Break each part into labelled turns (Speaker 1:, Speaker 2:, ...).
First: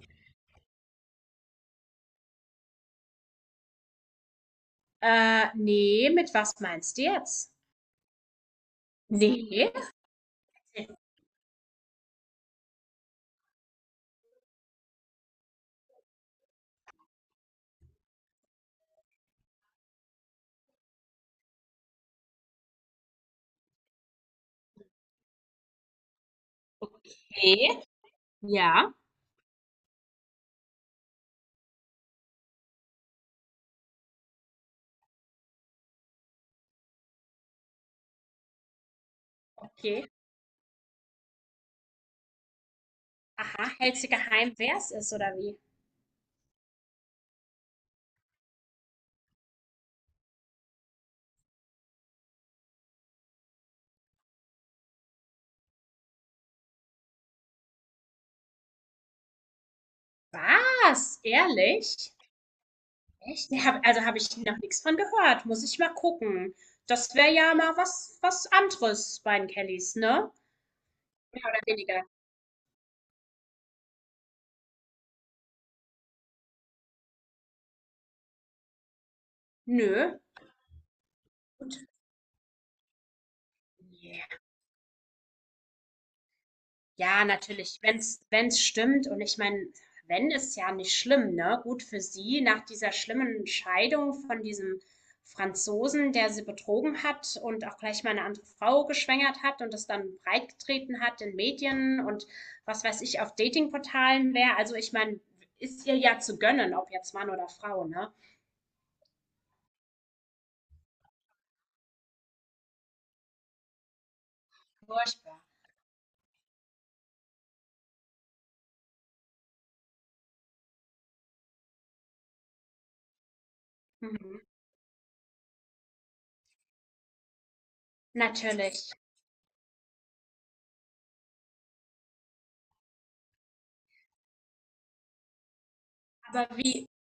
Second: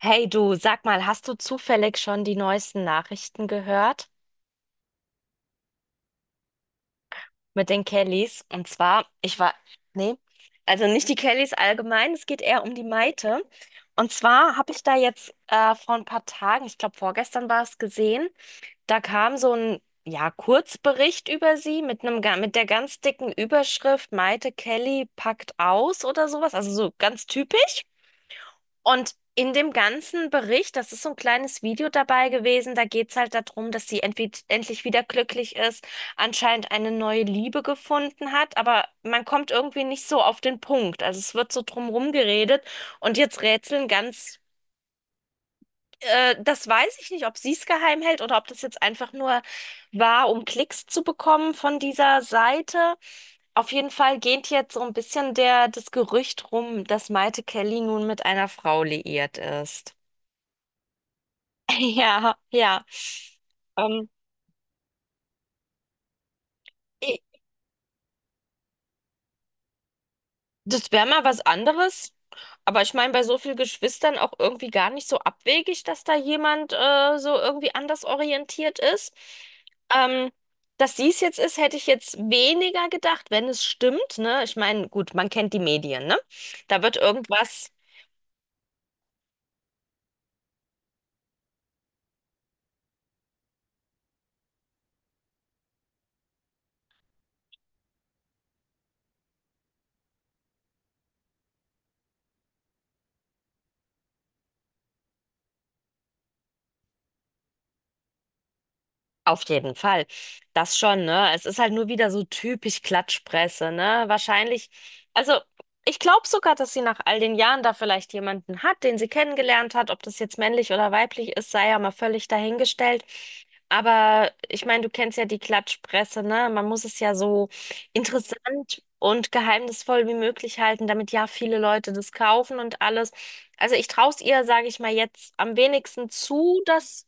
Speaker 1: Hey du, sag mal, hast du zufällig schon die neuesten Nachrichten gehört
Speaker 2: Ne, mit was meinst du jetzt?
Speaker 1: mit den Kellys? Und zwar,
Speaker 2: Ne.
Speaker 1: nee, also nicht die Kellys allgemein, es geht eher um die Maite. Und zwar habe ich da jetzt vor ein paar Tagen, ich glaube vorgestern war es gesehen, da kam so ein, ja, Kurzbericht über sie mit mit der ganz dicken Überschrift Maite Kelly packt aus oder sowas, also so ganz
Speaker 2: Ne,
Speaker 1: typisch.
Speaker 2: ja.
Speaker 1: Und in dem ganzen Bericht, das ist so ein kleines Video dabei gewesen, da geht's halt darum, dass sie endlich wieder glücklich ist, anscheinend eine neue Liebe gefunden hat, aber man kommt irgendwie nicht
Speaker 2: Okay.
Speaker 1: so auf den Punkt. Also es wird so drumherum geredet und jetzt
Speaker 2: Aha,
Speaker 1: rätseln
Speaker 2: hältst du
Speaker 1: ganz,
Speaker 2: geheim, wer es ist oder wie?
Speaker 1: äh, Das weiß ich nicht, ob sie es geheim hält oder ob das jetzt einfach nur war, um Klicks zu bekommen von dieser Seite. Auf jeden Fall geht jetzt so ein bisschen das Gerücht rum, dass Maite Kelly nun mit einer Frau liiert ist.
Speaker 2: Was? Ehrlich?
Speaker 1: Ja, ja.
Speaker 2: Echt? Ja, also
Speaker 1: Ähm,
Speaker 2: habe ich noch nichts von gehört. Muss ich mal gucken. Das wäre
Speaker 1: i-
Speaker 2: ja mal was anderes bei den Kellys, ne?
Speaker 1: Das wäre mal was
Speaker 2: Mehr oder weniger.
Speaker 1: anderes. Aber ich meine, bei so vielen Geschwistern auch irgendwie gar nicht so abwegig, dass da jemand so irgendwie anders orientiert ist.
Speaker 2: Nö.
Speaker 1: Ähm, dass dies jetzt ist, hätte
Speaker 2: Gut.
Speaker 1: ich jetzt weniger gedacht, wenn es stimmt,
Speaker 2: Ja.
Speaker 1: ne? Ich meine, gut, man kennt die Medien, ne? Da wird
Speaker 2: Ja,
Speaker 1: irgendwas
Speaker 2: natürlich, wenn's stimmt, und ich meine, wenn ist ja nicht schlimm, ne? Gut für sie nach dieser schlimmen Scheidung von diesem Franzosen, der sie betrogen hat und auch gleich mal eine andere Frau geschwängert hat und das dann breitgetreten hat in Medien und was weiß ich, auf Datingportalen wäre. Also, ich meine, ist ihr ja zu gönnen, ob jetzt Mann oder Frau, ne?
Speaker 1: Auf jeden Fall. Das schon, ne? Es ist halt nur wieder so typisch Klatschpresse, ne? Wahrscheinlich, also
Speaker 2: Furchtbar.
Speaker 1: Ich glaube sogar, dass sie nach all den Jahren da vielleicht jemanden hat, den sie kennengelernt hat. Ob das jetzt männlich oder weiblich ist, sei ja mal völlig dahingestellt. Aber
Speaker 2: Mhm.
Speaker 1: ich meine, du kennst ja die Klatschpresse, ne? Man muss es ja so interessant
Speaker 2: Natürlich.
Speaker 1: und geheimnisvoll wie möglich halten, damit ja viele Leute das kaufen und alles. Also ich traue es ihr, sage ich mal, jetzt am wenigsten
Speaker 2: Aber
Speaker 1: zu,
Speaker 2: wie
Speaker 1: dass.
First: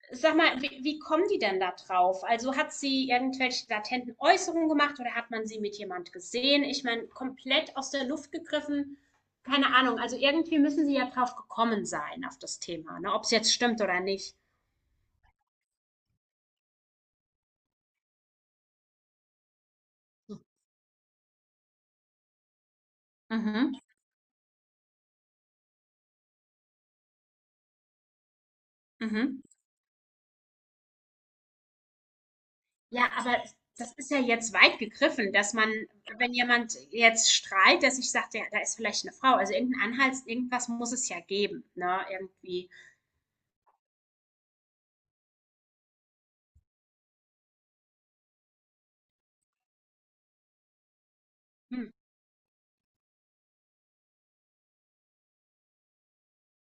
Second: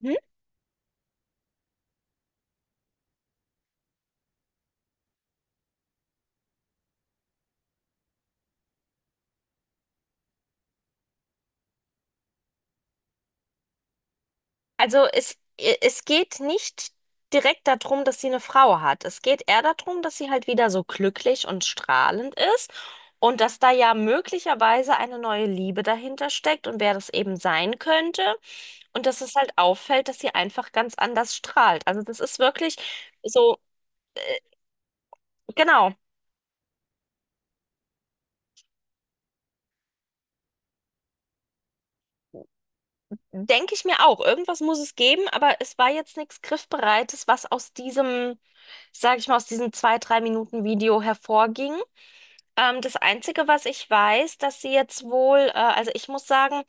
Speaker 1: hm,
Speaker 2: Sag mal, wie kommen die denn da drauf? Also hat sie irgendwelche latenten Äußerungen gemacht oder hat man sie mit jemand gesehen? Ich meine, komplett aus der Luft gegriffen. Keine Ahnung. Also irgendwie müssen sie ja drauf gekommen sein auf das Thema, ne? Ob es jetzt stimmt oder nicht.
Speaker 1: Also es geht nicht direkt darum, dass sie eine Frau hat. Es geht eher darum, dass sie halt wieder so glücklich und strahlend ist und dass da
Speaker 2: Mhm,
Speaker 1: ja möglicherweise eine neue Liebe dahinter steckt und wer das eben sein könnte. Und dass es
Speaker 2: mhm.
Speaker 1: halt auffällt, dass sie einfach ganz anders strahlt. Also das ist wirklich
Speaker 2: Ja, aber
Speaker 1: so,
Speaker 2: das ist ja jetzt weit gegriffen,
Speaker 1: genau,
Speaker 2: wenn jemand jetzt strahlt, dass ich sage, ja, da ist vielleicht eine Frau. Also irgendein Anhalt, irgendwas muss es ja geben, ne? Irgendwie.
Speaker 1: denke ich mir auch. Irgendwas muss es geben, aber es war jetzt nichts Griffbereites, was aus diesem, sage ich mal, aus diesem zwei, drei Minuten Video hervorging.
Speaker 2: Hm.
Speaker 1: Das Einzige, was ich weiß, dass sie jetzt wohl, also ich muss sagen,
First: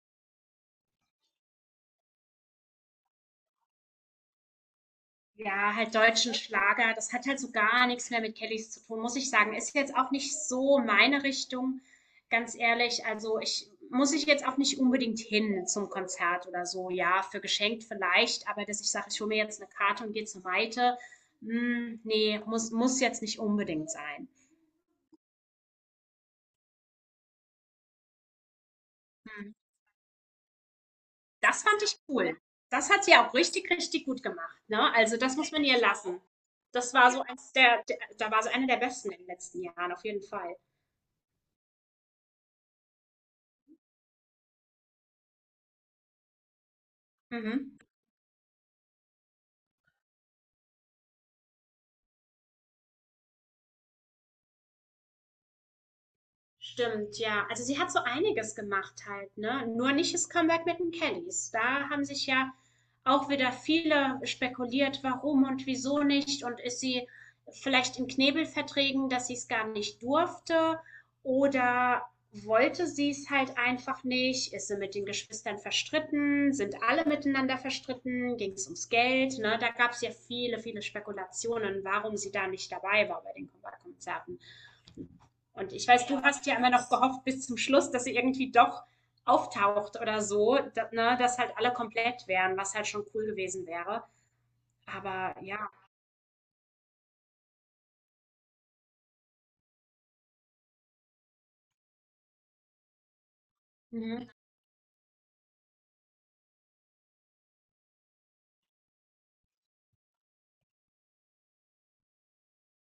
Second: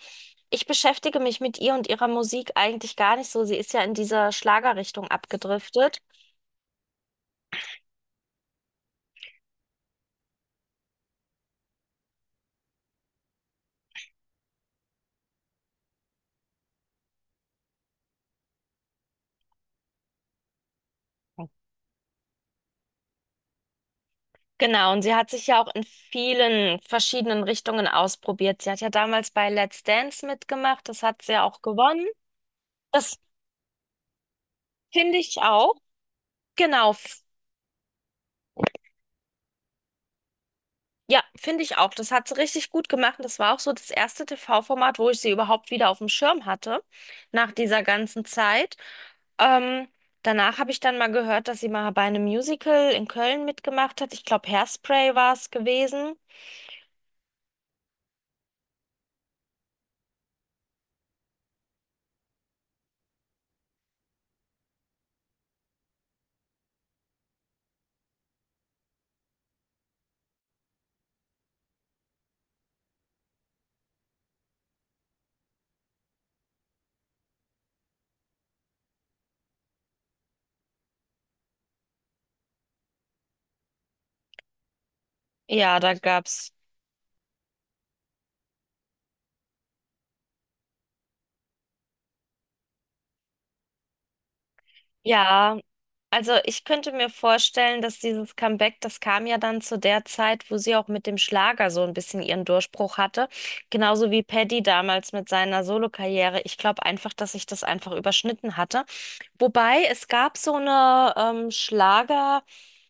Speaker 1: ich beschäftige mich mit ihr und ihrer Musik eigentlich gar nicht so. Sie ist ja in dieser Schlagerrichtung
Speaker 2: Ja, halt
Speaker 1: abgedriftet.
Speaker 2: deutschen Schlager, das hat halt so gar nichts mehr mit Kellys zu tun, muss ich sagen. Ist jetzt auch nicht so meine Richtung, ganz ehrlich. Also, ich muss ich jetzt auch nicht unbedingt hin zum Konzert oder so. Ja, für geschenkt vielleicht, aber dass ich sage, ich hole mir jetzt eine Karte und gehe zu Maite, hm, ne, muss jetzt nicht unbedingt sein.
Speaker 1: Genau, und sie hat sich ja auch in vielen verschiedenen Richtungen ausprobiert. Sie hat ja damals bei
Speaker 2: Mhm.
Speaker 1: Let's Dance mitgemacht, das hat sie ja
Speaker 2: Das
Speaker 1: auch
Speaker 2: fand ich
Speaker 1: gewonnen.
Speaker 2: cool. Das hat sie
Speaker 1: Das
Speaker 2: auch richtig, richtig gut gemacht, ne? Also,
Speaker 1: finde
Speaker 2: das
Speaker 1: ich
Speaker 2: muss man
Speaker 1: auch.
Speaker 2: ihr lassen.
Speaker 1: Genau,
Speaker 2: Das war so
Speaker 1: f-
Speaker 2: eins der da war so eine der besten in den letzten Jahren, auf jeden Fall.
Speaker 1: ja, finde ich auch. Das hat sie richtig gut gemacht. Und das war auch so das erste TV-Format, wo ich sie überhaupt wieder auf dem Schirm hatte, nach
Speaker 2: Mhm.
Speaker 1: dieser ganzen Zeit. Ähm, Danach habe ich dann mal gehört, dass sie mal bei einem Musical in Köln mitgemacht hat. Ich glaube, Hairspray war es gewesen.
Speaker 2: Stimmt, ja. Also sie hat so einiges gemacht halt, ne? Nur nicht das Comeback mit den Kellys. Da haben sich ja auch wieder viele spekuliert, warum und wieso nicht. Und ist sie vielleicht in Knebelverträgen, dass sie es gar nicht durfte? Oder wollte sie es halt einfach nicht? Ist sie mit den Geschwistern verstritten? Sind alle miteinander verstritten? Ging es ums Geld? Ne? Da gab es ja viele, viele Spekulationen, warum sie da nicht dabei war bei den Comeback-Konzerten. Und
Speaker 1: Ja,
Speaker 2: ich
Speaker 1: da
Speaker 2: weiß, du hast
Speaker 1: gab's.
Speaker 2: ja immer noch gehofft bis zum Schluss, dass sie irgendwie doch auftaucht oder so, dass, ne, dass halt alle komplett wären, was halt schon cool gewesen wäre. Aber
Speaker 1: Ja,
Speaker 2: ja.
Speaker 1: also ich könnte mir vorstellen, dass dieses Comeback, das kam ja dann zu der Zeit, wo sie auch mit dem Schlager so ein bisschen ihren Durchbruch hatte. Genauso wie
Speaker 2: Mhm.
Speaker 1: Paddy damals mit seiner Solokarriere. Ich glaube einfach, dass sich das einfach überschnitten hatte. Wobei es gab so eine Schlager.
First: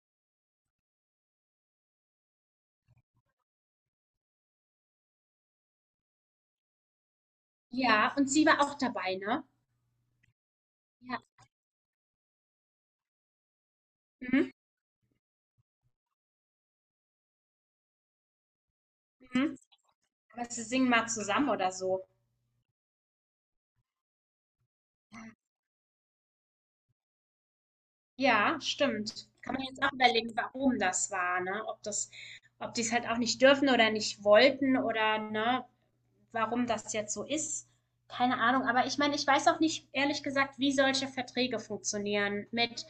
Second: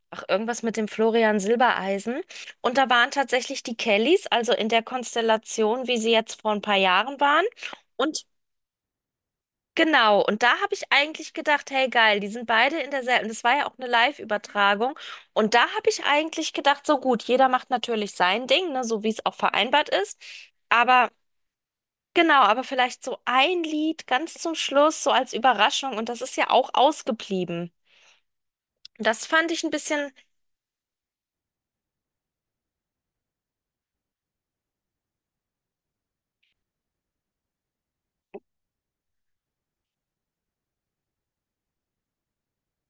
Speaker 1: Ach, irgendwas mit dem Florian Silbereisen. Und da waren tatsächlich die Kellys, also in der Konstellation, wie sie jetzt vor ein paar Jahren waren.
Speaker 2: Ja,
Speaker 1: Und
Speaker 2: und sie war auch dabei, ne?
Speaker 1: genau, und da habe ich
Speaker 2: Ja.
Speaker 1: eigentlich gedacht, hey geil, die sind beide in derselben. Das war ja auch eine
Speaker 2: Mhm.
Speaker 1: Live-Übertragung. Und da habe ich eigentlich gedacht, so gut, jeder macht natürlich sein Ding, ne, so wie es auch
Speaker 2: Mhm.
Speaker 1: vereinbart ist.
Speaker 2: Aber sie singen mal
Speaker 1: Aber
Speaker 2: zusammen oder so.
Speaker 1: genau, aber vielleicht so ein Lied ganz zum Schluss, so als Überraschung. Und das ist ja auch ausgeblieben.
Speaker 2: Ja,
Speaker 1: Und Das
Speaker 2: stimmt.
Speaker 1: fand
Speaker 2: Kann man
Speaker 1: ich ein
Speaker 2: jetzt auch
Speaker 1: bisschen
Speaker 2: überlegen, warum das war, ne? Ob die es halt auch nicht dürfen oder nicht wollten, oder ne, warum das jetzt so ist. Keine Ahnung. Aber ich meine, ich weiß auch nicht, ehrlich gesagt, wie solche Verträge funktionieren mit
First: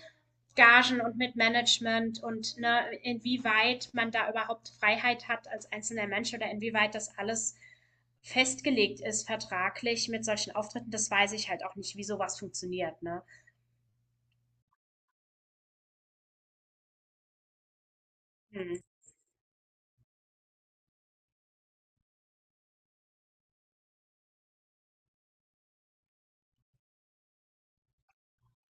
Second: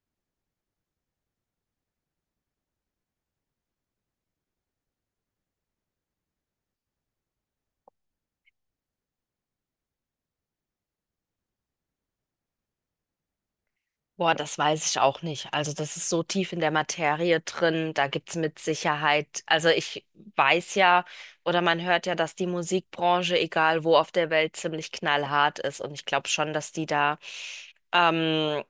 Speaker 2: Gagen und mit Management und ne, inwieweit man da überhaupt Freiheit hat als einzelner Mensch oder inwieweit das alles festgelegt ist vertraglich mit solchen Auftritten. Das weiß ich halt auch nicht, wie sowas funktioniert, ne?
Speaker 1: Boah, das weiß ich auch nicht. Also das ist so tief in der Materie drin, da gibt's mit
Speaker 2: Hm.
Speaker 1: Sicherheit, also ich weiß ja oder man hört ja, dass die Musikbranche, egal wo auf der Welt, ziemlich knallhart ist. Und ich glaube schon, dass die da ähm,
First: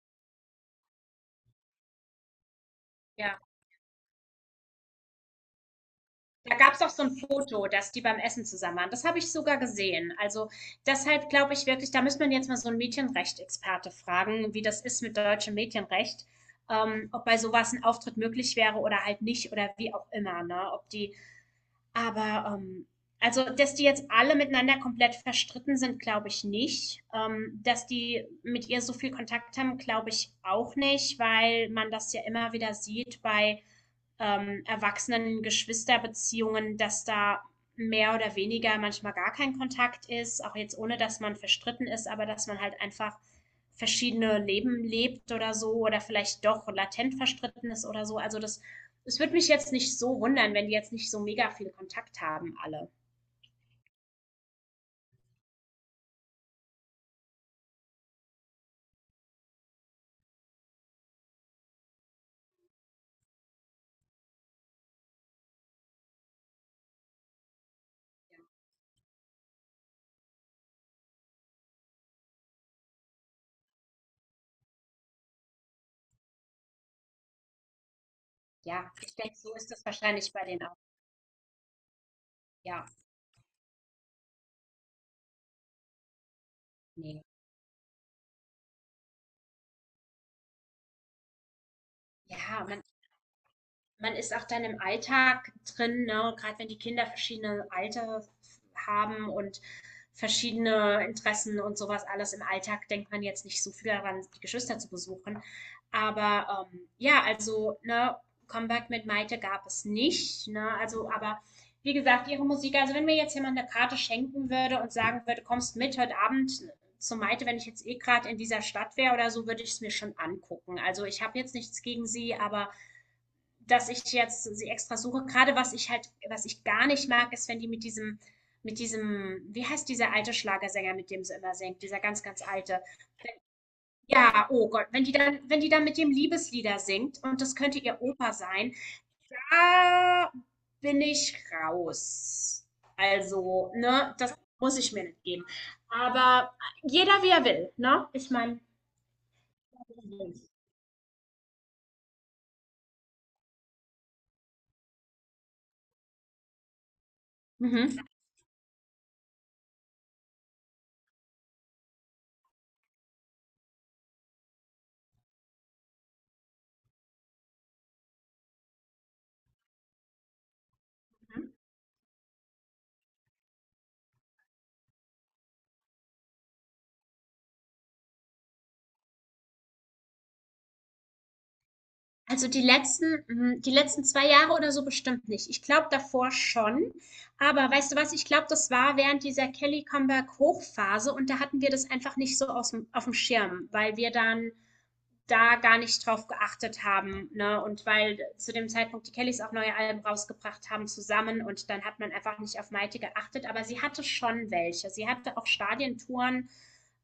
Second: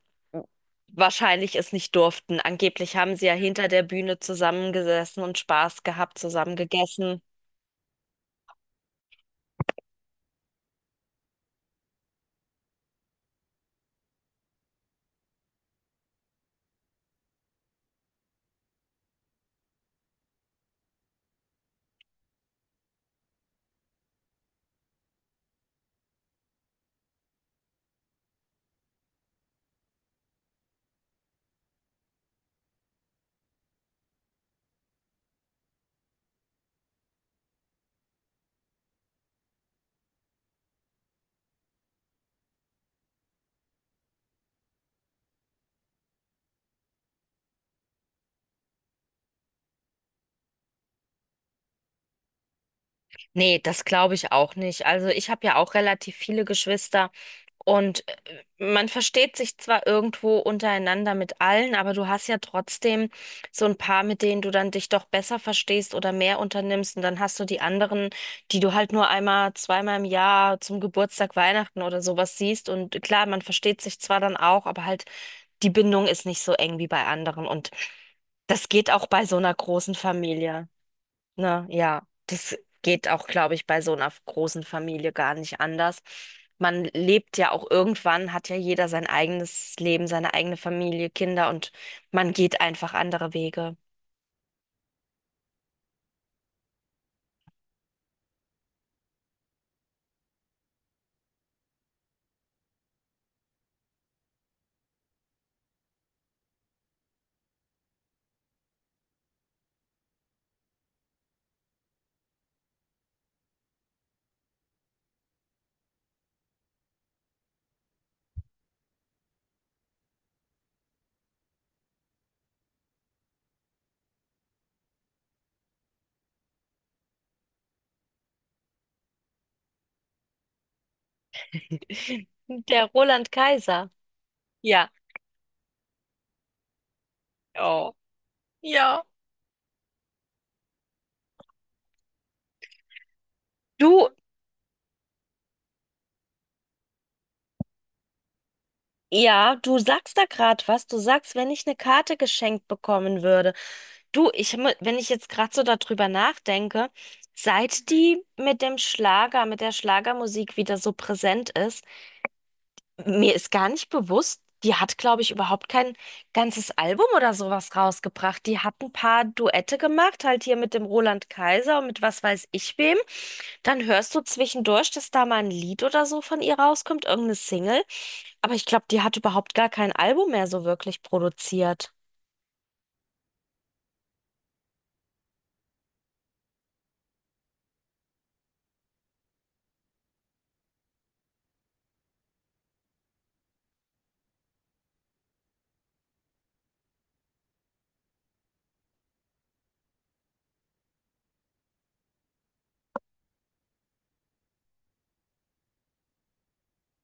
Speaker 1: wahrscheinlich es nicht durften. Angeblich haben sie ja
Speaker 2: Ja.
Speaker 1: hinter der Bühne zusammengesessen und Spaß gehabt, zusammen
Speaker 2: Da gab's auch so ein
Speaker 1: gegessen.
Speaker 2: Foto, dass die beim Essen zusammen waren. Das habe ich sogar gesehen. Also, deshalb glaube ich wirklich, da müsste man jetzt mal so 'n Medienrechtsexperte fragen, wie das ist mit deutschem Medienrecht, ob bei sowas ein Auftritt möglich wäre oder halt nicht oder wie auch immer, ne? Aber, ähm also, dass die jetzt alle miteinander komplett verstritten sind, glaube ich nicht. Dass die mit ihr so viel Kontakt haben, glaube ich auch nicht, weil man das ja immer wieder sieht bei erwachsenen Geschwisterbeziehungen, dass da mehr oder weniger manchmal gar kein Kontakt ist, auch jetzt ohne, dass man verstritten ist, aber dass man halt einfach verschiedene Leben lebt oder so oder vielleicht doch latent verstritten ist oder so. Es würde mich jetzt nicht so wundern, wenn die jetzt nicht so mega viel Kontakt haben, alle.
Speaker 1: Nee, das glaube ich auch nicht. Also ich habe ja auch relativ viele Geschwister und man versteht sich zwar irgendwo untereinander mit allen, aber du hast ja trotzdem so ein paar, mit denen du dann dich doch besser verstehst oder mehr unternimmst und dann hast du die anderen, die du halt nur einmal, zweimal im Jahr zum Geburtstag, Weihnachten oder sowas siehst und klar, man versteht sich zwar dann auch, aber halt die Bindung ist nicht so eng wie bei anderen und das geht
Speaker 2: Ja,
Speaker 1: auch
Speaker 2: ich
Speaker 1: bei
Speaker 2: denke,
Speaker 1: so
Speaker 2: so
Speaker 1: einer
Speaker 2: ist das
Speaker 1: großen
Speaker 2: wahrscheinlich bei denen
Speaker 1: Familie.
Speaker 2: auch.
Speaker 1: Ne? Ja, das
Speaker 2: Ja,
Speaker 1: geht auch, glaube ich, bei so einer großen Familie gar nicht anders. Man
Speaker 2: nee.
Speaker 1: lebt ja auch irgendwann, hat ja jeder sein eigenes Leben, seine eigene Familie, Kinder und man geht
Speaker 2: Ja,
Speaker 1: einfach andere Wege.
Speaker 2: man ist auch dann im Alltag drin, ne? Gerade wenn die Kinder verschiedene Alter haben und verschiedene Interessen und sowas alles. Im Alltag denkt man jetzt nicht so viel daran, die Geschwister zu besuchen. Aber ja, also, ne, Comeback mit Maite gab es nicht, ne? Also, aber wie gesagt, ihre Musik, also wenn mir jetzt jemand eine Karte schenken würde und sagen würde, kommst mit heute Abend zu Maite, wenn ich jetzt eh gerade in dieser Stadt wäre oder so, würde ich es mir schon angucken. Also ich habe jetzt nichts gegen sie, aber dass ich jetzt sie extra suche. Gerade was ich halt, was ich gar nicht mag, ist, wenn die mit diesem, wie heißt dieser alte Schlagersänger, mit dem sie immer singt, dieser ganz, ganz alte.
Speaker 1: Der Roland Kaiser.
Speaker 2: Ja, oh Gott,
Speaker 1: Ja.
Speaker 2: wenn die dann mit dem Liebeslieder singt und das könnte
Speaker 1: Oh,
Speaker 2: ihr Opa sein,
Speaker 1: ja.
Speaker 2: da bin ich raus. Also,
Speaker 1: Du,
Speaker 2: ne, das muss ich mir nicht geben. Aber jeder wie er will, ne? Ich meine.
Speaker 1: ja, du sagst da
Speaker 2: Mhm.
Speaker 1: gerade was. Du sagst, wenn ich eine Karte geschenkt bekommen würde. Wenn ich jetzt gerade so darüber nachdenke, seit
Speaker 2: Mhm.
Speaker 1: die mit dem Schlager, mit der Schlagermusik wieder so präsent ist, mir ist gar nicht bewusst, die hat, glaube ich, überhaupt kein ganzes Album oder sowas rausgebracht. Die hat ein paar Duette gemacht, halt hier mit dem Roland Kaiser und mit was weiß ich wem. Dann hörst du zwischendurch, dass da mal ein Lied oder so von ihr rauskommt, irgendeine Single. Aber ich glaube, die hat überhaupt gar kein Album mehr so wirklich produziert.
Speaker 2: Also die letzten, hm, die letzten 2 Jahre oder so bestimmt nicht. Ich glaube davor schon. Aber weißt du was, ich glaube, das war während dieser Kelly-Comeback-Hochphase und da hatten wir das einfach nicht so auf dem Schirm, weil wir dann da gar nicht drauf geachtet haben. Ne? Und weil zu dem Zeitpunkt die Kellys auch neue Alben rausgebracht haben zusammen und dann hat man einfach nicht auf Maite geachtet. Aber sie hatte schon welche. Sie hatte auch Stadientouren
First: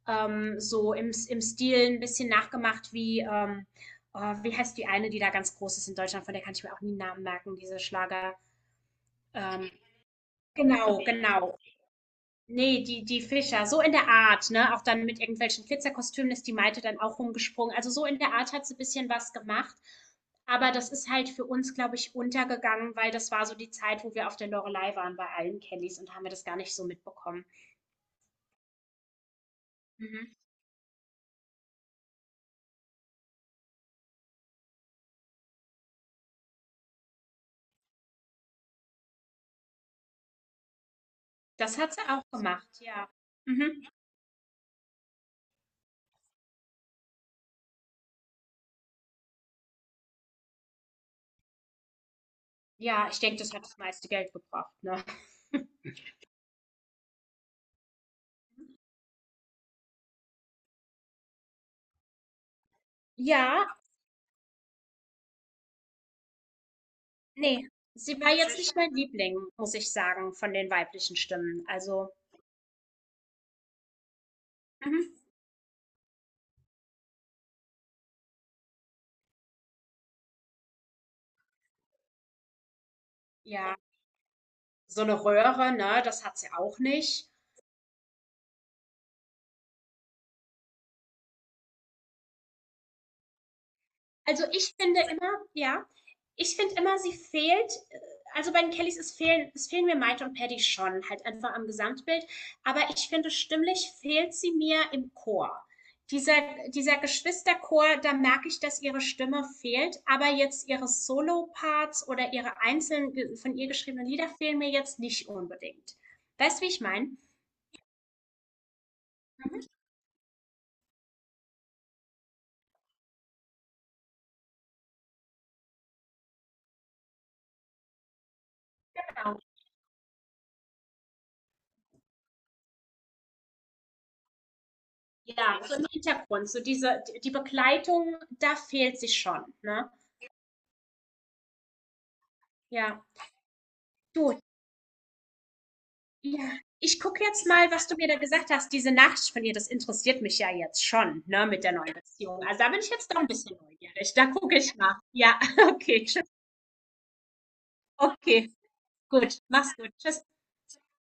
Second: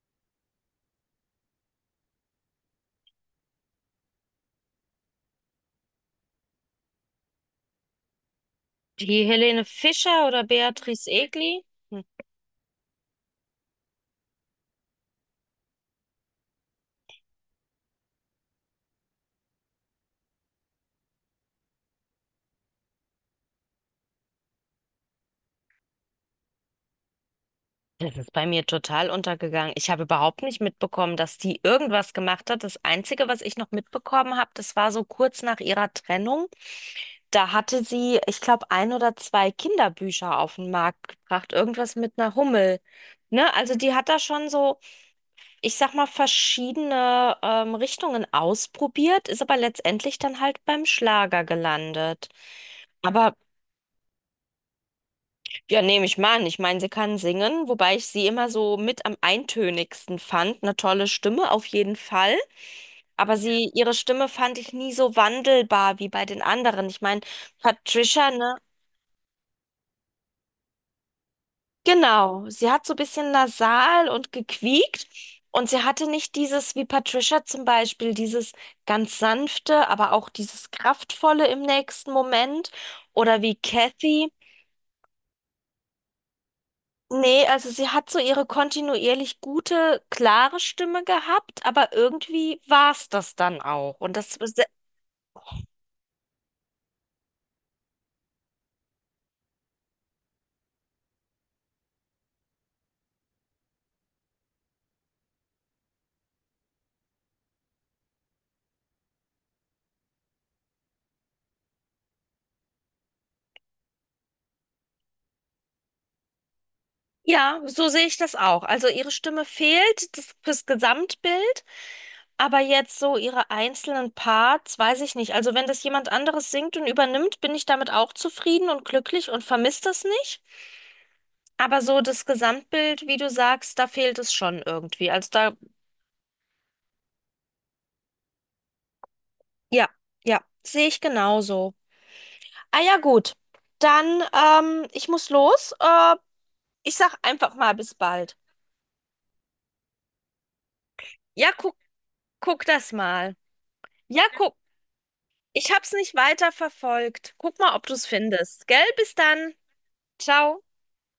Speaker 2: so im Stil ein bisschen nachgemacht wie, oh, wie heißt die eine, die da ganz groß ist in Deutschland, von der kann ich mir auch nie einen Namen merken, diese Schlager.
Speaker 1: Die Helene
Speaker 2: Ähm,
Speaker 1: Fischer oder
Speaker 2: genau,
Speaker 1: Beatrice
Speaker 2: genau.
Speaker 1: Egli?
Speaker 2: Nee, die Fischer, so in der Art, ne? Auch dann mit irgendwelchen Glitzerkostümen ist die Maite dann auch rumgesprungen. Also, so in der Art hat sie ein bisschen was gemacht, aber das ist halt für uns, glaube ich, untergegangen, weil das war so die Zeit, wo wir auf der Loreley waren bei allen Kellys und haben wir das gar nicht so mitbekommen.
Speaker 1: Das ist bei mir total untergegangen. Ich habe
Speaker 2: Mhm.
Speaker 1: überhaupt nicht mitbekommen, dass die irgendwas gemacht hat. Das Einzige, was ich noch mitbekommen habe, das war so kurz nach ihrer Trennung. Da hatte sie, ich glaube, ein oder zwei Kinderbücher auf den Markt gebracht.
Speaker 2: Das hat
Speaker 1: Irgendwas
Speaker 2: sie
Speaker 1: mit
Speaker 2: auch
Speaker 1: einer
Speaker 2: gemacht,
Speaker 1: Hummel.
Speaker 2: ja.
Speaker 1: Ne? Also
Speaker 2: Mhm.
Speaker 1: die hat da schon so, ich sag mal, verschiedene Richtungen ausprobiert, ist aber letztendlich dann halt beim Schlager gelandet.
Speaker 2: Ja, ich
Speaker 1: Aber
Speaker 2: denke, das hat das meiste Geld gebracht, ne?
Speaker 1: Ja, nehme ich mal an. Ich meine, sie kann singen, wobei ich sie immer so mit am eintönigsten fand. Eine tolle Stimme auf jeden Fall. Aber
Speaker 2: Ja,
Speaker 1: sie, ihre Stimme fand ich nie so wandelbar wie bei den anderen. Ich meine,
Speaker 2: ne, sie
Speaker 1: Patricia,
Speaker 2: war
Speaker 1: ne?
Speaker 2: jetzt nicht mein Liebling, muss ich sagen, von den weiblichen Stimmen. Also
Speaker 1: Genau, sie hat so ein bisschen nasal und gequiekt.
Speaker 2: mhm,
Speaker 1: Und sie hatte nicht dieses, wie Patricia zum Beispiel, dieses ganz sanfte, aber auch dieses kraftvolle im nächsten Moment. Oder wie
Speaker 2: ja,
Speaker 1: Kathy.
Speaker 2: so eine Röhre, ne, das hat sie auch nicht.
Speaker 1: Nee, also sie hat so ihre kontinuierlich gute, klare Stimme gehabt, aber irgendwie war es das dann auch. Und das,
Speaker 2: Also, ich finde immer ja, ich finde immer, sie fehlt also, bei den Kellys es fehlen mir Maite und Paddy schon, halt einfach am Gesamtbild. Aber ich finde, stimmlich fehlt sie mir im Chor. Dieser Dieser Geschwisterchor, da merke ich, dass ihre Stimme fehlt, aber jetzt ihre Solo-Parts oder ihre einzelnen von ihr geschriebenen Lieder fehlen mir jetzt nicht unbedingt. Weißt du, wie ich meine?
Speaker 1: ja, so sehe ich das auch. Also ihre Stimme
Speaker 2: Mhm,
Speaker 1: fehlt das fürs Gesamtbild, aber jetzt so ihre einzelnen Parts, weiß ich nicht. Also wenn das jemand anderes singt und übernimmt, bin ich damit auch zufrieden und glücklich
Speaker 2: genau.
Speaker 1: und vermisse das nicht. Aber so das Gesamtbild, wie du sagst, da fehlt es schon irgendwie. Also da,
Speaker 2: Ja, so im Hintergrund, so diese die Begleitung, da fehlt sie schon,
Speaker 1: ja,
Speaker 2: ne?
Speaker 1: ja, sehe ich genauso. Ah ja,
Speaker 2: Ja.
Speaker 1: gut. Dann,
Speaker 2: Du,
Speaker 1: ähm, ich muss los.
Speaker 2: ja,
Speaker 1: Ich
Speaker 2: ich
Speaker 1: sag
Speaker 2: gucke jetzt
Speaker 1: einfach
Speaker 2: mal,
Speaker 1: mal
Speaker 2: was
Speaker 1: bis
Speaker 2: du mir da
Speaker 1: bald.
Speaker 2: gesagt hast. Diese Nachricht von ihr, das interessiert mich ja jetzt schon, ne,
Speaker 1: Ja,
Speaker 2: mit der
Speaker 1: guck,
Speaker 2: neuen Beziehung. Also,
Speaker 1: guck
Speaker 2: da bin ich
Speaker 1: das
Speaker 2: jetzt doch ein
Speaker 1: mal.
Speaker 2: bisschen neugierig.
Speaker 1: Ja,
Speaker 2: Da
Speaker 1: guck.
Speaker 2: gucke ich mal. Ja,
Speaker 1: Ich hab's
Speaker 2: okay,
Speaker 1: nicht
Speaker 2: tschüss.
Speaker 1: weiter verfolgt. Guck mal, ob du's
Speaker 2: Okay,
Speaker 1: findest. Gell? Bis
Speaker 2: gut.
Speaker 1: dann.
Speaker 2: Mach's gut. Tschüss.
Speaker 1: Ciao.